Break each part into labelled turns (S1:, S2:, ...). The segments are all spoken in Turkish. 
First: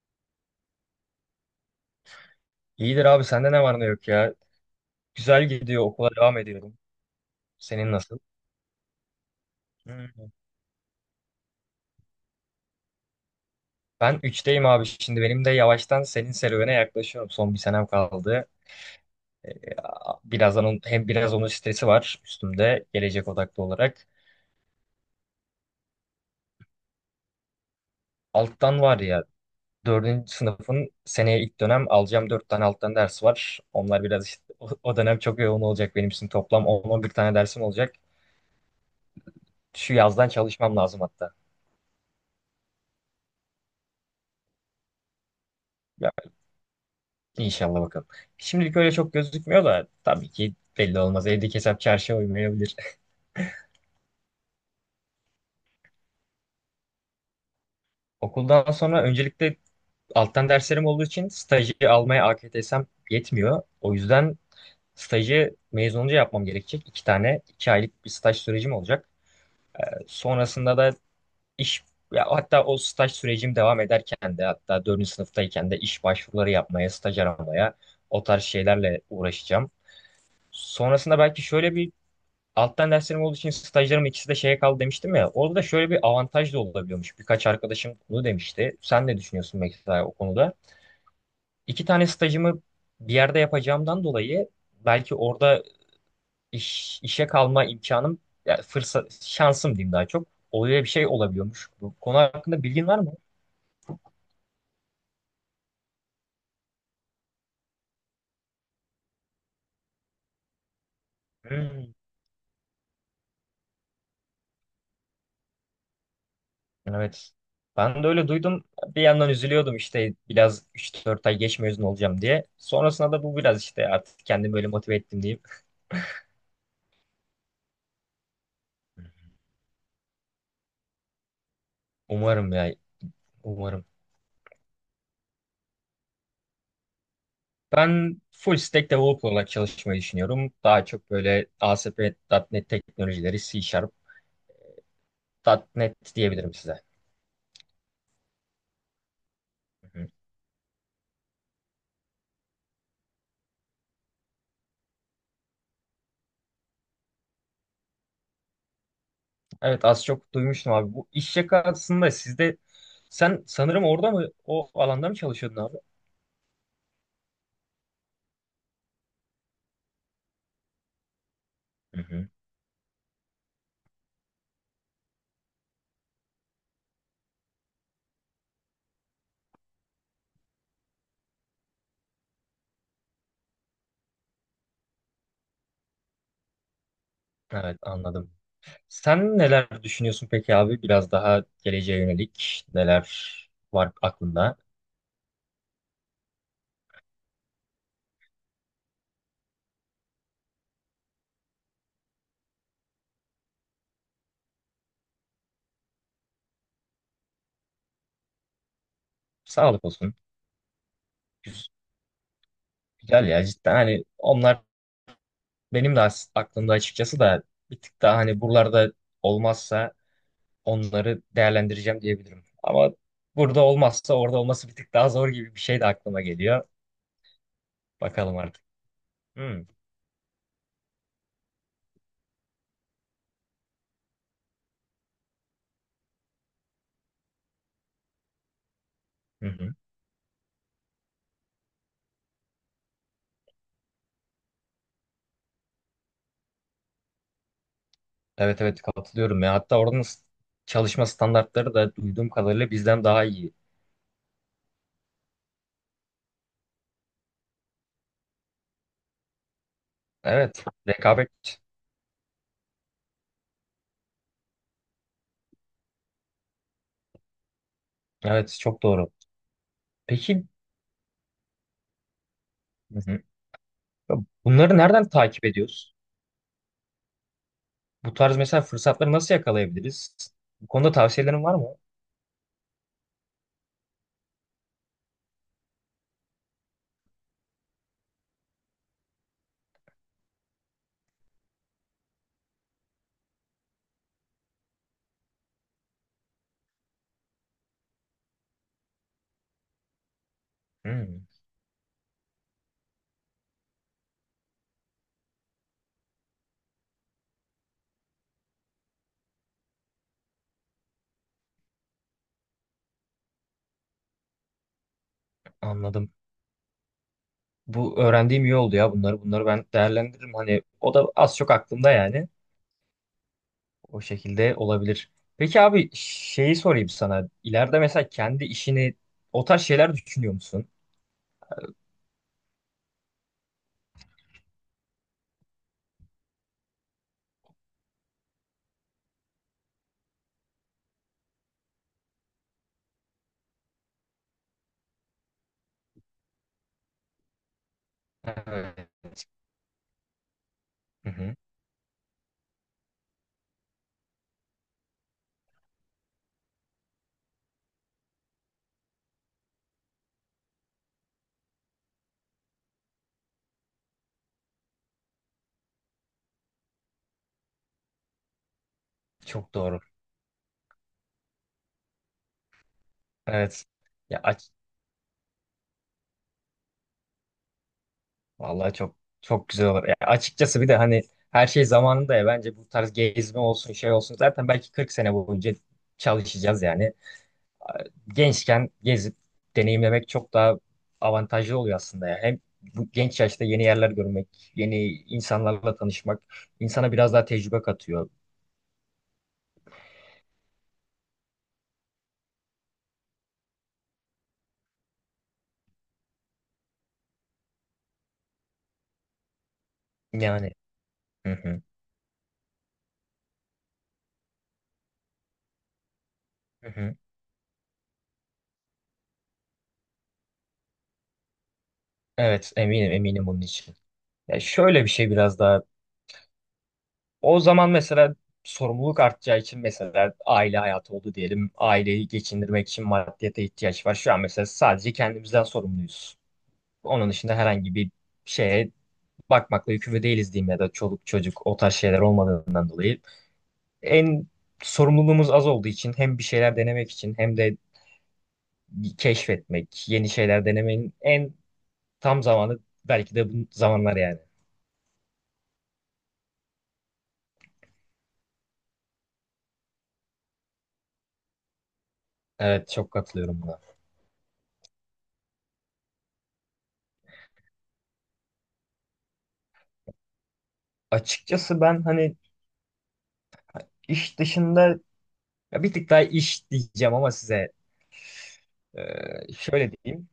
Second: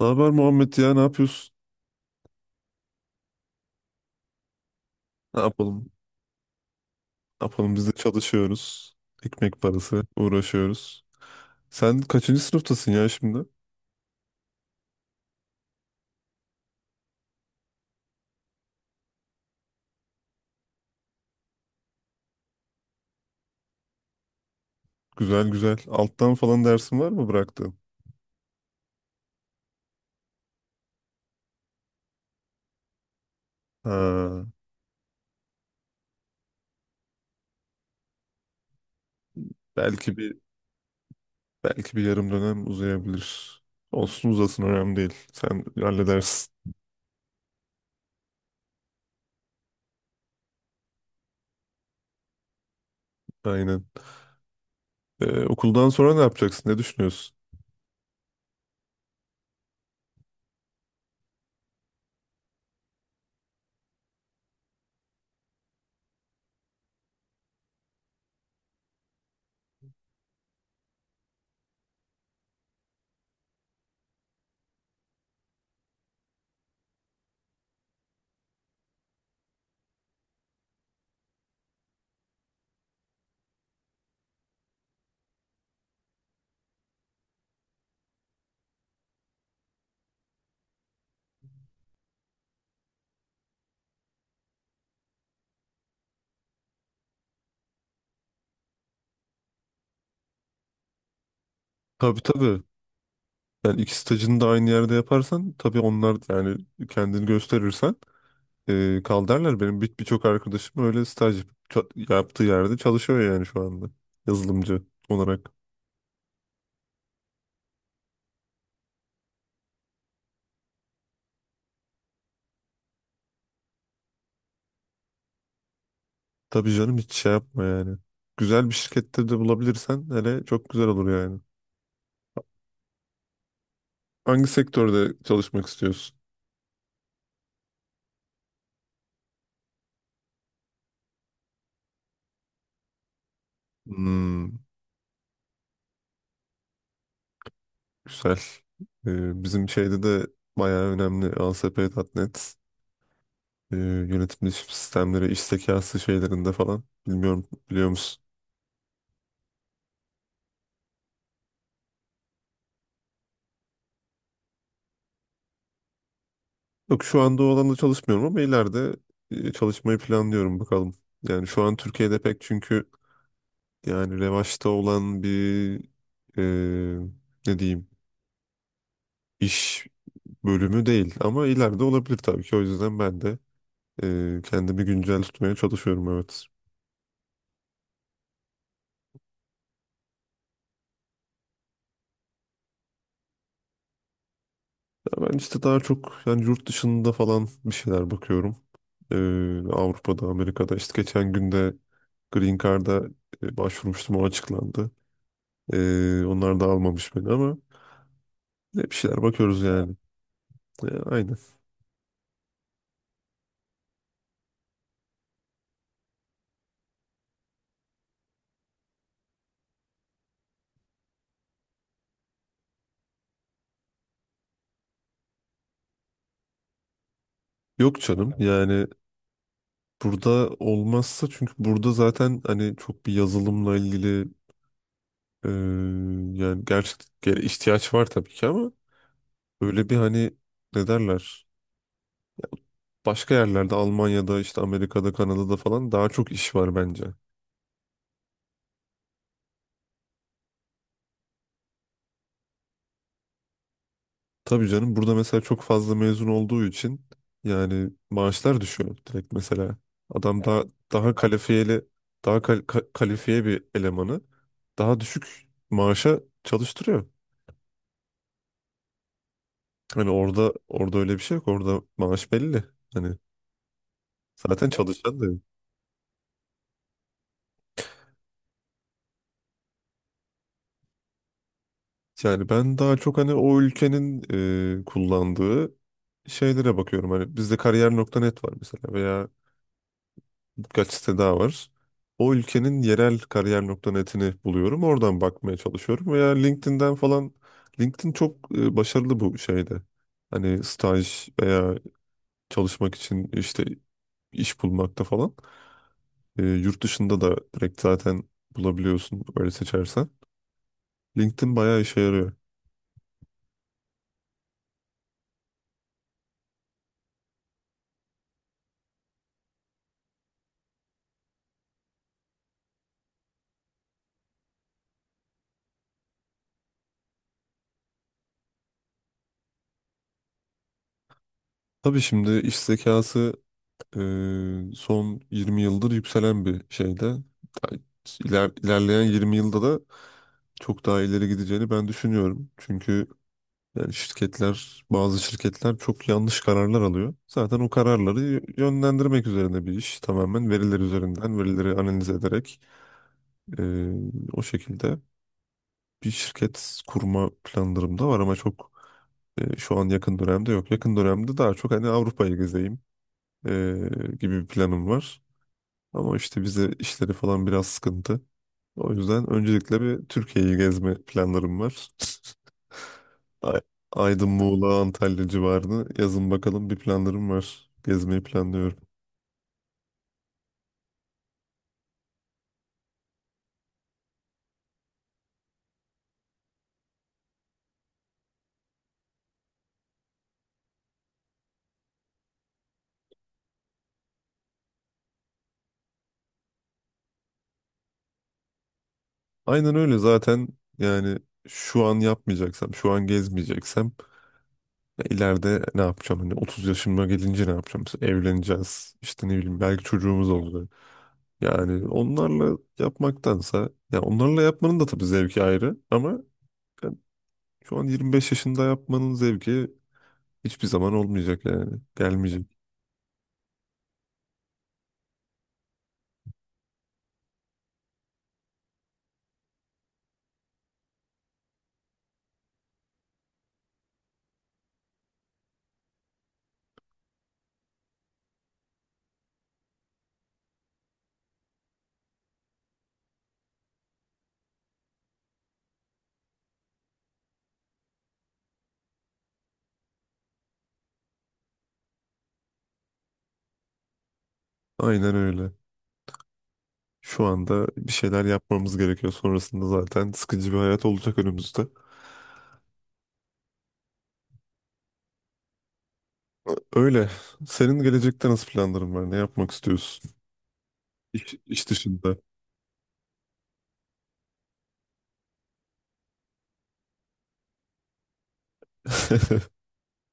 S1: Ne haber Muhammed ya, ne yapıyorsun?
S2: İyidir abi sende ne var ne yok ya.
S1: Ne
S2: Güzel gidiyor,
S1: yapalım?
S2: okula devam ediyorum.
S1: Ne yapalım, biz de
S2: Senin nasıl?
S1: çalışıyoruz. Ekmek parası
S2: Hmm.
S1: uğraşıyoruz. Sen kaçıncı sınıftasın ya şimdi?
S2: Ben üçteyim abi, şimdi benim de yavaştan senin serüvene yaklaşıyorum. Son bir senem kaldı. Ee, Birazdan onun, hem biraz onun stresi var üstümde, gelecek odaklı olarak.
S1: Güzel güzel. Alttan falan dersin var mı bıraktığın?
S2: Alttan var ya, dördüncü sınıfın seneye ilk dönem alacağım 4 tane alttan ders var. Onlar biraz işte
S1: Ha,
S2: o dönem çok yoğun olacak benim için, toplam 10 bir tane dersim olacak. Şu
S1: belki
S2: yazdan
S1: bir
S2: çalışmam lazım hatta.
S1: belki bir yarım dönem uzayabilir. Olsun uzasın, önemli değil. Sen halledersin.
S2: İnşallah bakalım. Şimdilik öyle çok gözükmüyor da tabii ki belli olmaz. Evdeki hesap çarşıya uymayabilir.
S1: Aynen. Okuldan sonra ne yapacaksın? Ne düşünüyorsun?
S2: Okuldan sonra öncelikle alttan derslerim olduğu için stajı almaya AKTS'm yetmiyor. O yüzden stajı mezun olunca yapmam gerekecek. İki tane, iki aylık bir staj sürecim olacak. Sonrasında da iş, ya hatta o staj sürecim devam ederken de, hatta dördüncü sınıftayken de iş başvuruları yapmaya, staj aramaya, o tarz şeylerle uğraşacağım. Sonrasında belki şöyle bir, alttan derslerim olduğu için stajlarım ikisi de şeye kaldı demiştim ya. Orada da şöyle bir avantaj da olabiliyormuş. Birkaç arkadaşım bunu demişti. Sen ne düşünüyorsun mesela o konuda? İki tane stajımı bir yerde yapacağımdan dolayı belki orada işe kalma imkanım, ya fırsat, şansım diyeyim, daha çok. Öyle bir şey olabiliyormuş. Bu konu
S1: Tabii tabii.
S2: hakkında bilgin var mı?
S1: Yani iki stajını da aynı yerde yaparsan tabii onlar, yani kendini gösterirsen kaldarlar. Benim birçok arkadaşım öyle
S2: Hmm,
S1: yaptığı yerde çalışıyor, yani şu anda yazılımcı olarak.
S2: evet. Ben de öyle duydum. Bir yandan üzülüyordum işte, biraz üç dört ay geç mezun olacağım diye. Sonrasında da bu biraz işte artık kendimi böyle motive ettim diyeyim.
S1: Tabii canım, hiç şey yapma yani. Güzel bir şirkette de bulabilirsen hele, çok güzel olur yani.
S2: Umarım ya. Umarım.
S1: Hangi sektörde çalışmak istiyorsun?
S2: Ben full stack developer olarak çalışmayı düşünüyorum. Daha çok böyle ASP.NET teknolojileri, C Sharp,
S1: Hmm,
S2: nokta .NET diyebilirim size.
S1: güzel. E, bizim
S2: Hı
S1: şeyde
S2: hı.
S1: de bayağı önemli ASP.NET, yönetim sistemleri, iş zekası şeylerinde falan. Bilmiyorum, biliyor musun?
S2: Evet, az çok duymuştum abi. Bu iş yakasında sizde, sen sanırım orada mı, o alanda mı çalışıyordun abi?
S1: Yok, şu anda o alanda çalışmıyorum ama ileride çalışmayı planlıyorum, bakalım. Yani şu an
S2: Hı
S1: Türkiye'de
S2: hı.
S1: pek, çünkü yani revaçta olan bir e, ne diyeyim, iş bölümü değil ama ileride olabilir tabii ki. O yüzden ben de kendimi güncel tutmaya çalışıyorum, evet.
S2: Evet, anladım. Sen neler düşünüyorsun peki abi? Biraz daha geleceğe yönelik neler var aklında?
S1: Ya ben işte daha çok yani yurt dışında falan bir şeyler bakıyorum. E, Avrupa'da, Amerika'da, işte geçen günde Green Card'a başvurmuştum, o açıklandı. E, onlar da almamış beni ama ne bir şeyler bakıyoruz
S2: Sağlık
S1: yani.
S2: olsun.
S1: Ya, aynen.
S2: Güz- Güzel ya, cidden hani onlar. Benim de aklımda açıkçası da bir tık daha, hani buralarda olmazsa onları değerlendireceğim diyebilirim. Ama burada olmazsa orada olması bir tık daha zor gibi bir şey de aklıma geliyor.
S1: Yok canım,
S2: Bakalım artık.
S1: yani
S2: Hmm.
S1: burada olmazsa, çünkü burada zaten hani çok bir yazılımla ilgili e, yani gerçekten ihtiyaç var tabii ki ama
S2: Hı hı.
S1: öyle bir hani, ne derler, başka yerlerde Almanya'da, işte Amerika'da, Kanada'da falan daha çok iş var bence.
S2: Evet evet, katılıyorum ya. Hatta oranın çalışma standartları da duyduğum kadarıyla bizden daha iyi.
S1: Tabii canım, burada mesela çok fazla mezun olduğu için yani maaşlar düşüyor direkt mesela. Adam daha
S2: Evet.
S1: evet, daha
S2: Rekabet.
S1: kalifiyeli, kalifiye bir elemanı daha düşük maaşa çalıştırıyor.
S2: Evet, çok doğru.
S1: Hani
S2: Peki,
S1: orada, orada öyle bir şey yok. Orada maaş belli.
S2: hı
S1: Hani
S2: hı. Ya,
S1: zaten evet,
S2: bunları nereden
S1: çalışan da yok.
S2: takip ediyoruz? Bu tarz mesela fırsatları nasıl yakalayabiliriz? Bu konuda tavsiyelerin var mı?
S1: Yani ben daha çok hani o ülkenin kullandığı şeylere bakıyorum. Hani bizde kariyer nokta net var mesela, veya birkaç site daha var. O ülkenin yerel kariyer.net'ini buluyorum. Oradan bakmaya çalışıyorum veya LinkedIn'den falan. LinkedIn çok başarılı bu şeyde. Hani
S2: Hmm,
S1: staj veya çalışmak için, işte iş bulmakta falan. E, yurt dışında da direkt zaten bulabiliyorsun öyle seçersen. LinkedIn bayağı işe yarıyor.
S2: anladım. Bu öğrendiğim iyi oldu ya, bunları. Bunları ben değerlendiririm. Hani o da az çok aklımda yani. O şekilde olabilir. Peki abi, şeyi sorayım sana. İleride mesela kendi işini, o tarz şeyler düşünüyor musun?
S1: Tabii, şimdi iş zekası son 20 yıldır yükselen bir şeyde. Ta- ilerleyen 20 yılda da çok daha ileri gideceğini ben düşünüyorum. Çünkü yani bazı şirketler çok yanlış kararlar alıyor. Zaten o kararları
S2: Evet.
S1: yönlendirmek üzerine bir iş. Tamamen veriler
S2: Hı hı.
S1: üzerinden, verileri analiz ederek e, o şekilde bir şirket kurma planlarım da var ama çok şu an yakın dönemde yok. Yakın dönemde daha çok hani Avrupa'yı gezeyim e, gibi bir planım var. Ama işte bize işleri falan biraz sıkıntı. O yüzden
S2: Çok
S1: öncelikle
S2: doğru.
S1: bir Türkiye'yi gezme planlarım var. Ay-
S2: Evet. Ya
S1: Aydın, Muğla, Antalya civarını yazın, bakalım bir planlarım var. Gezmeyi
S2: vallahi
S1: planlıyorum.
S2: çok çok güzel olur. Ya açıkçası bir de hani, her şey zamanında ya, bence bu tarz gezme olsun, şey olsun, zaten belki 40 sene boyunca çalışacağız yani. Gençken gezip deneyimlemek çok daha avantajlı oluyor aslında ya. Hem bu genç yaşta yeni yerler görmek, yeni insanlarla tanışmak insana biraz daha tecrübe katıyor.
S1: Aynen öyle zaten. Yani şu an yapmayacaksam, şu an gezmeyeceksem ya ileride ne yapacağım? Hani 30 yaşıma gelince ne yapacağım? Mesela evleneceğiz. İşte ne bileyim, belki çocuğumuz
S2: Yani.
S1: olacak.
S2: Hı hı,
S1: Yani onlarla yapmaktansa, ya onlarla yapmanın da tabii zevki ayrı ama
S2: hı hı.
S1: şu an 25 yaşında yapmanın zevki hiçbir zaman olmayacak yani. Gelmeyecek.
S2: Evet, eminim eminim bunun için. Ya şöyle bir şey biraz daha. O zaman mesela sorumluluk artacağı için, mesela aile hayatı oldu diyelim. Aileyi geçindirmek için maddiyata ihtiyaç var. Şu an mesela sadece kendimizden sorumluyuz. Onun dışında herhangi bir şeye bakmakla yükümlü değiliz diyeyim, ya da çoluk çocuk o tarz şeyler olmadığından dolayı. En sorumluluğumuz az olduğu için, hem bir şeyler denemek için hem de keşfetmek, yeni şeyler denemenin en tam zamanı belki de bu zamanlar yani.
S1: Aynen öyle. Şu anda bir şeyler yapmamız gerekiyor. Sonrasında zaten sıkıcı bir hayat olacak önümüzde.
S2: Evet, çok katılıyorum buna.
S1: Öyle. Senin gelecekte nasıl planların var? Ne yapmak istiyorsun? İş,
S2: Açıkçası
S1: iş
S2: ben
S1: dışında.
S2: hani iş dışında, ya bir tık daha iş diyeceğim ama size şöyle diyeyim.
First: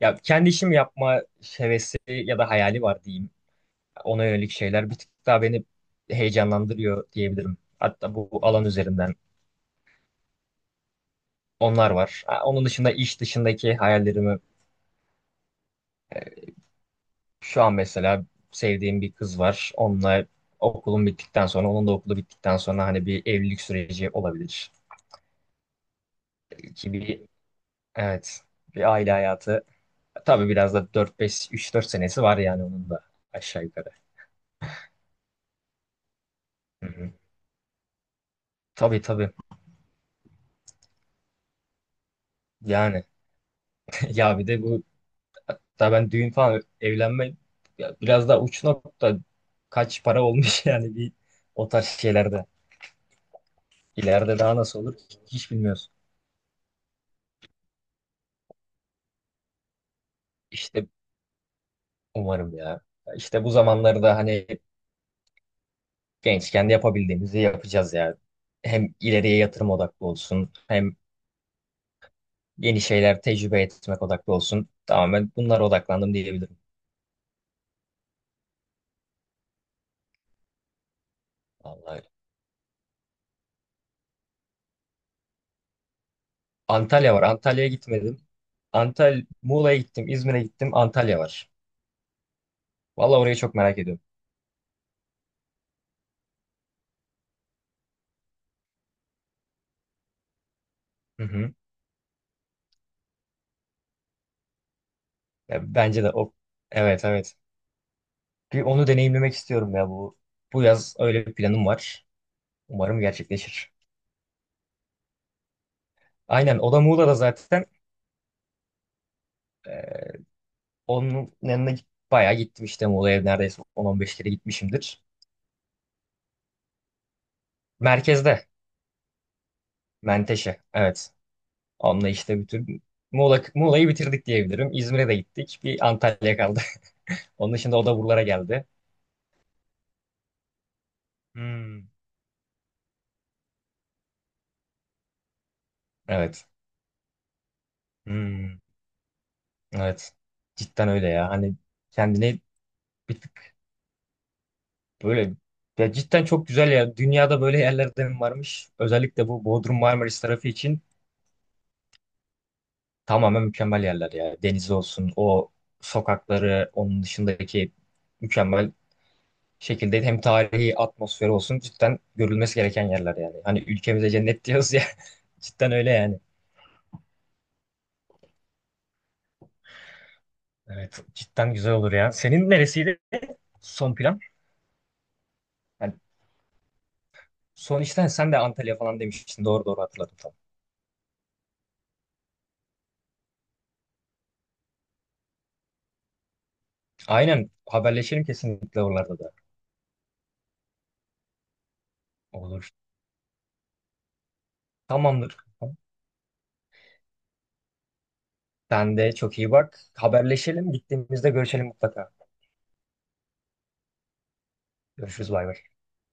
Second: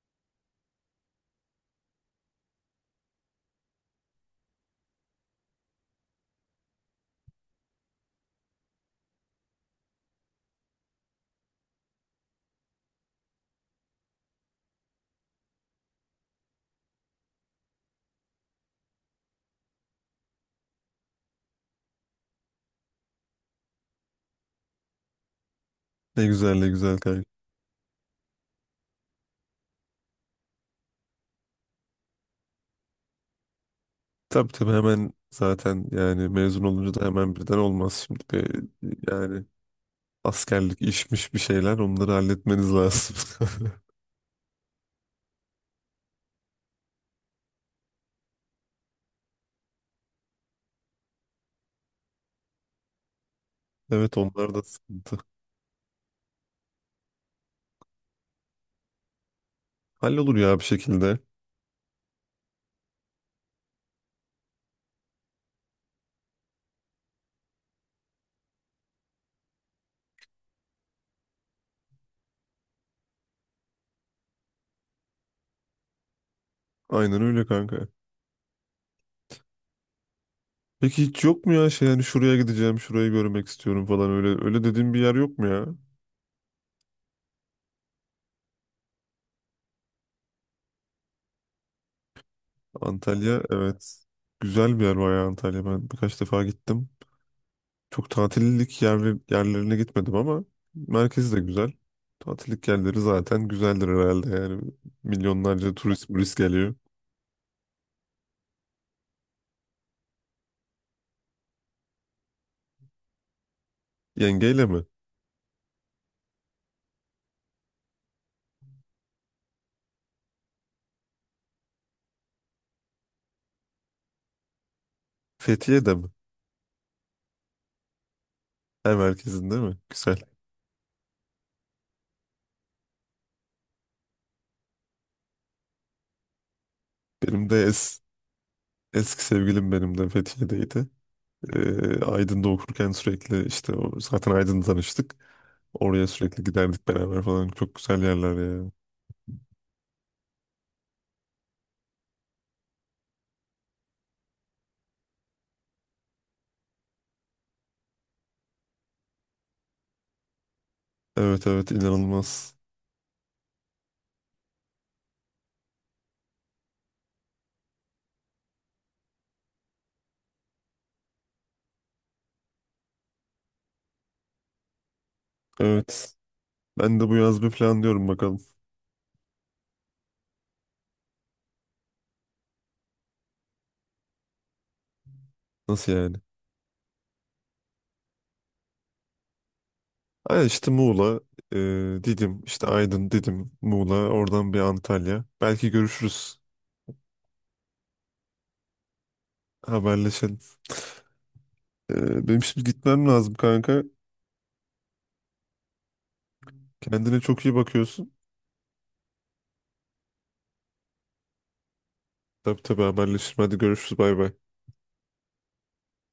S2: Ya kendi işimi yapma hevesi ya da hayali var diyeyim. Ona yönelik şeyler bir tık daha beni heyecanlandırıyor diyebilirim. Hatta bu alan üzerinden onlar var. Ha, onun dışında iş dışındaki hayallerimi, şu an mesela sevdiğim bir kız var. Onunla okulum bittikten sonra, onun da okulu bittikten sonra hani bir evlilik süreci olabilir.
S1: Ne güzel, ne
S2: Ki
S1: güzel
S2: bir,
S1: kanka.
S2: evet, bir aile hayatı. Tabii biraz da dört beş üç dört senesi var yani onun da, aşağı yukarı.
S1: Tabii tabii, hemen zaten yani mezun
S2: Hı
S1: olunca da
S2: hı.
S1: hemen birden olmaz şimdi. Bir,
S2: Tabii tabii.
S1: yani askerlik işmiş bir şeyler, onları halletmeniz
S2: Yani
S1: lazım.
S2: ya bir de bu, hatta ben düğün falan evlenme, ya biraz daha uç nokta, kaç para olmuş yani bir o tarz şeylerde.
S1: Evet,
S2: İleride
S1: onlar
S2: daha
S1: da
S2: nasıl olur
S1: sıkıntı.
S2: hiç bilmiyoruz.
S1: Hallolur ya bir
S2: İşte
S1: şekilde.
S2: umarım ya. İşte bu zamanlarda hani gençken de yapabildiğimizi yapacağız ya. Hem ileriye yatırım odaklı olsun, hem yeni şeyler tecrübe etmek odaklı olsun. Tamamen bunlara odaklandım diyebilirim.
S1: Aynen öyle kanka. Peki hiç yok mu ya şey,
S2: Vallahi,
S1: yani
S2: öyle.
S1: şuraya gideceğim, şurayı görmek istiyorum falan, öyle öyle dediğim bir yer yok mu ya?
S2: Antalya var. Antalya'ya gitmedim. Muğla'ya gittim, İzmir'e gittim. Antalya var. Vallahi orayı
S1: Antalya,
S2: çok merak ediyorum.
S1: evet. Güzel bir yer bayağı Antalya. Ben birkaç defa gittim. Çok tatillik yerler, yerlerine gitmedim ama
S2: Hı
S1: merkezi de
S2: hı.
S1: güzel. Tatillik yerleri zaten güzeldir herhalde yani.
S2: Ya
S1: Milyonlarca
S2: bence de
S1: turist geliyor.
S2: evet evet. Bir onu deneyimlemek istiyorum ya, bu yaz öyle bir planım var. Umarım gerçekleşir.
S1: Yengeyle mi?
S2: Aynen, o da Muğla'da zaten. Ee, Onun yanına bayağı gittim işte, Muğla'ya neredeyse 10-15 kere gitmişimdir.
S1: Fethiye'de mi?
S2: Merkezde.
S1: Ha, merkezinde mi? Güzel.
S2: Menteşe, evet. Onunla işte bütün Muğla'yı bitirdik diyebilirim. İzmir'e de gittik. Bir Antalya kaldı.
S1: Benim
S2: Onun
S1: de
S2: dışında o da
S1: es,
S2: buralara geldi.
S1: Eski sevgilim benim de Fethiye'deydi.
S2: Hmm.
S1: E, Aydın'da okurken sürekli işte o, zaten Aydın'da tanıştık. Oraya sürekli
S2: Evet.
S1: giderdik beraber falan. Çok güzel yerler
S2: Hmm.
S1: ya.
S2: Evet. Cidden öyle ya. Hani kendini bir tık, böyle ya cidden çok güzel ya. Dünyada böyle yerlerden varmış. Özellikle bu Bodrum Marmaris tarafı için
S1: Evet evet, inanılmaz.
S2: tamamen mükemmel yerler ya. Denizi olsun, o sokakları, onun dışındaki mükemmel şekilde hem tarihi atmosferi olsun, cidden görülmesi gereken yerler yani. Hani ülkemize cennet diyoruz ya. Cidden öyle
S1: Evet.
S2: yani.
S1: Ben de bu yaz bir plan diyorum, bakalım.
S2: Evet, cidden güzel olur ya. Senin neresiydi son plan?
S1: Nasıl
S2: Yani
S1: yani?
S2: son işten sen de Antalya falan demiştin. Doğru doğru, hatırladım tam.
S1: Ay, işte Muğla, e, Didim, işte Aydın, Didim, Muğla, oradan bir Antalya. Belki görüşürüz.
S2: Aynen, haberleşelim kesinlikle oralarda da.
S1: Haberleşelim. E, benim şimdi
S2: Olur.
S1: gitmem lazım kanka.
S2: Tamamdır.
S1: Kendine çok iyi bakıyorsun.
S2: Sen de çok iyi bak. Haberleşelim. Gittiğimizde görüşelim mutlaka.
S1: Tabii tabii, haberleşelim. Hadi görüşürüz. Bay bay.
S2: Görüşürüz, bay bay.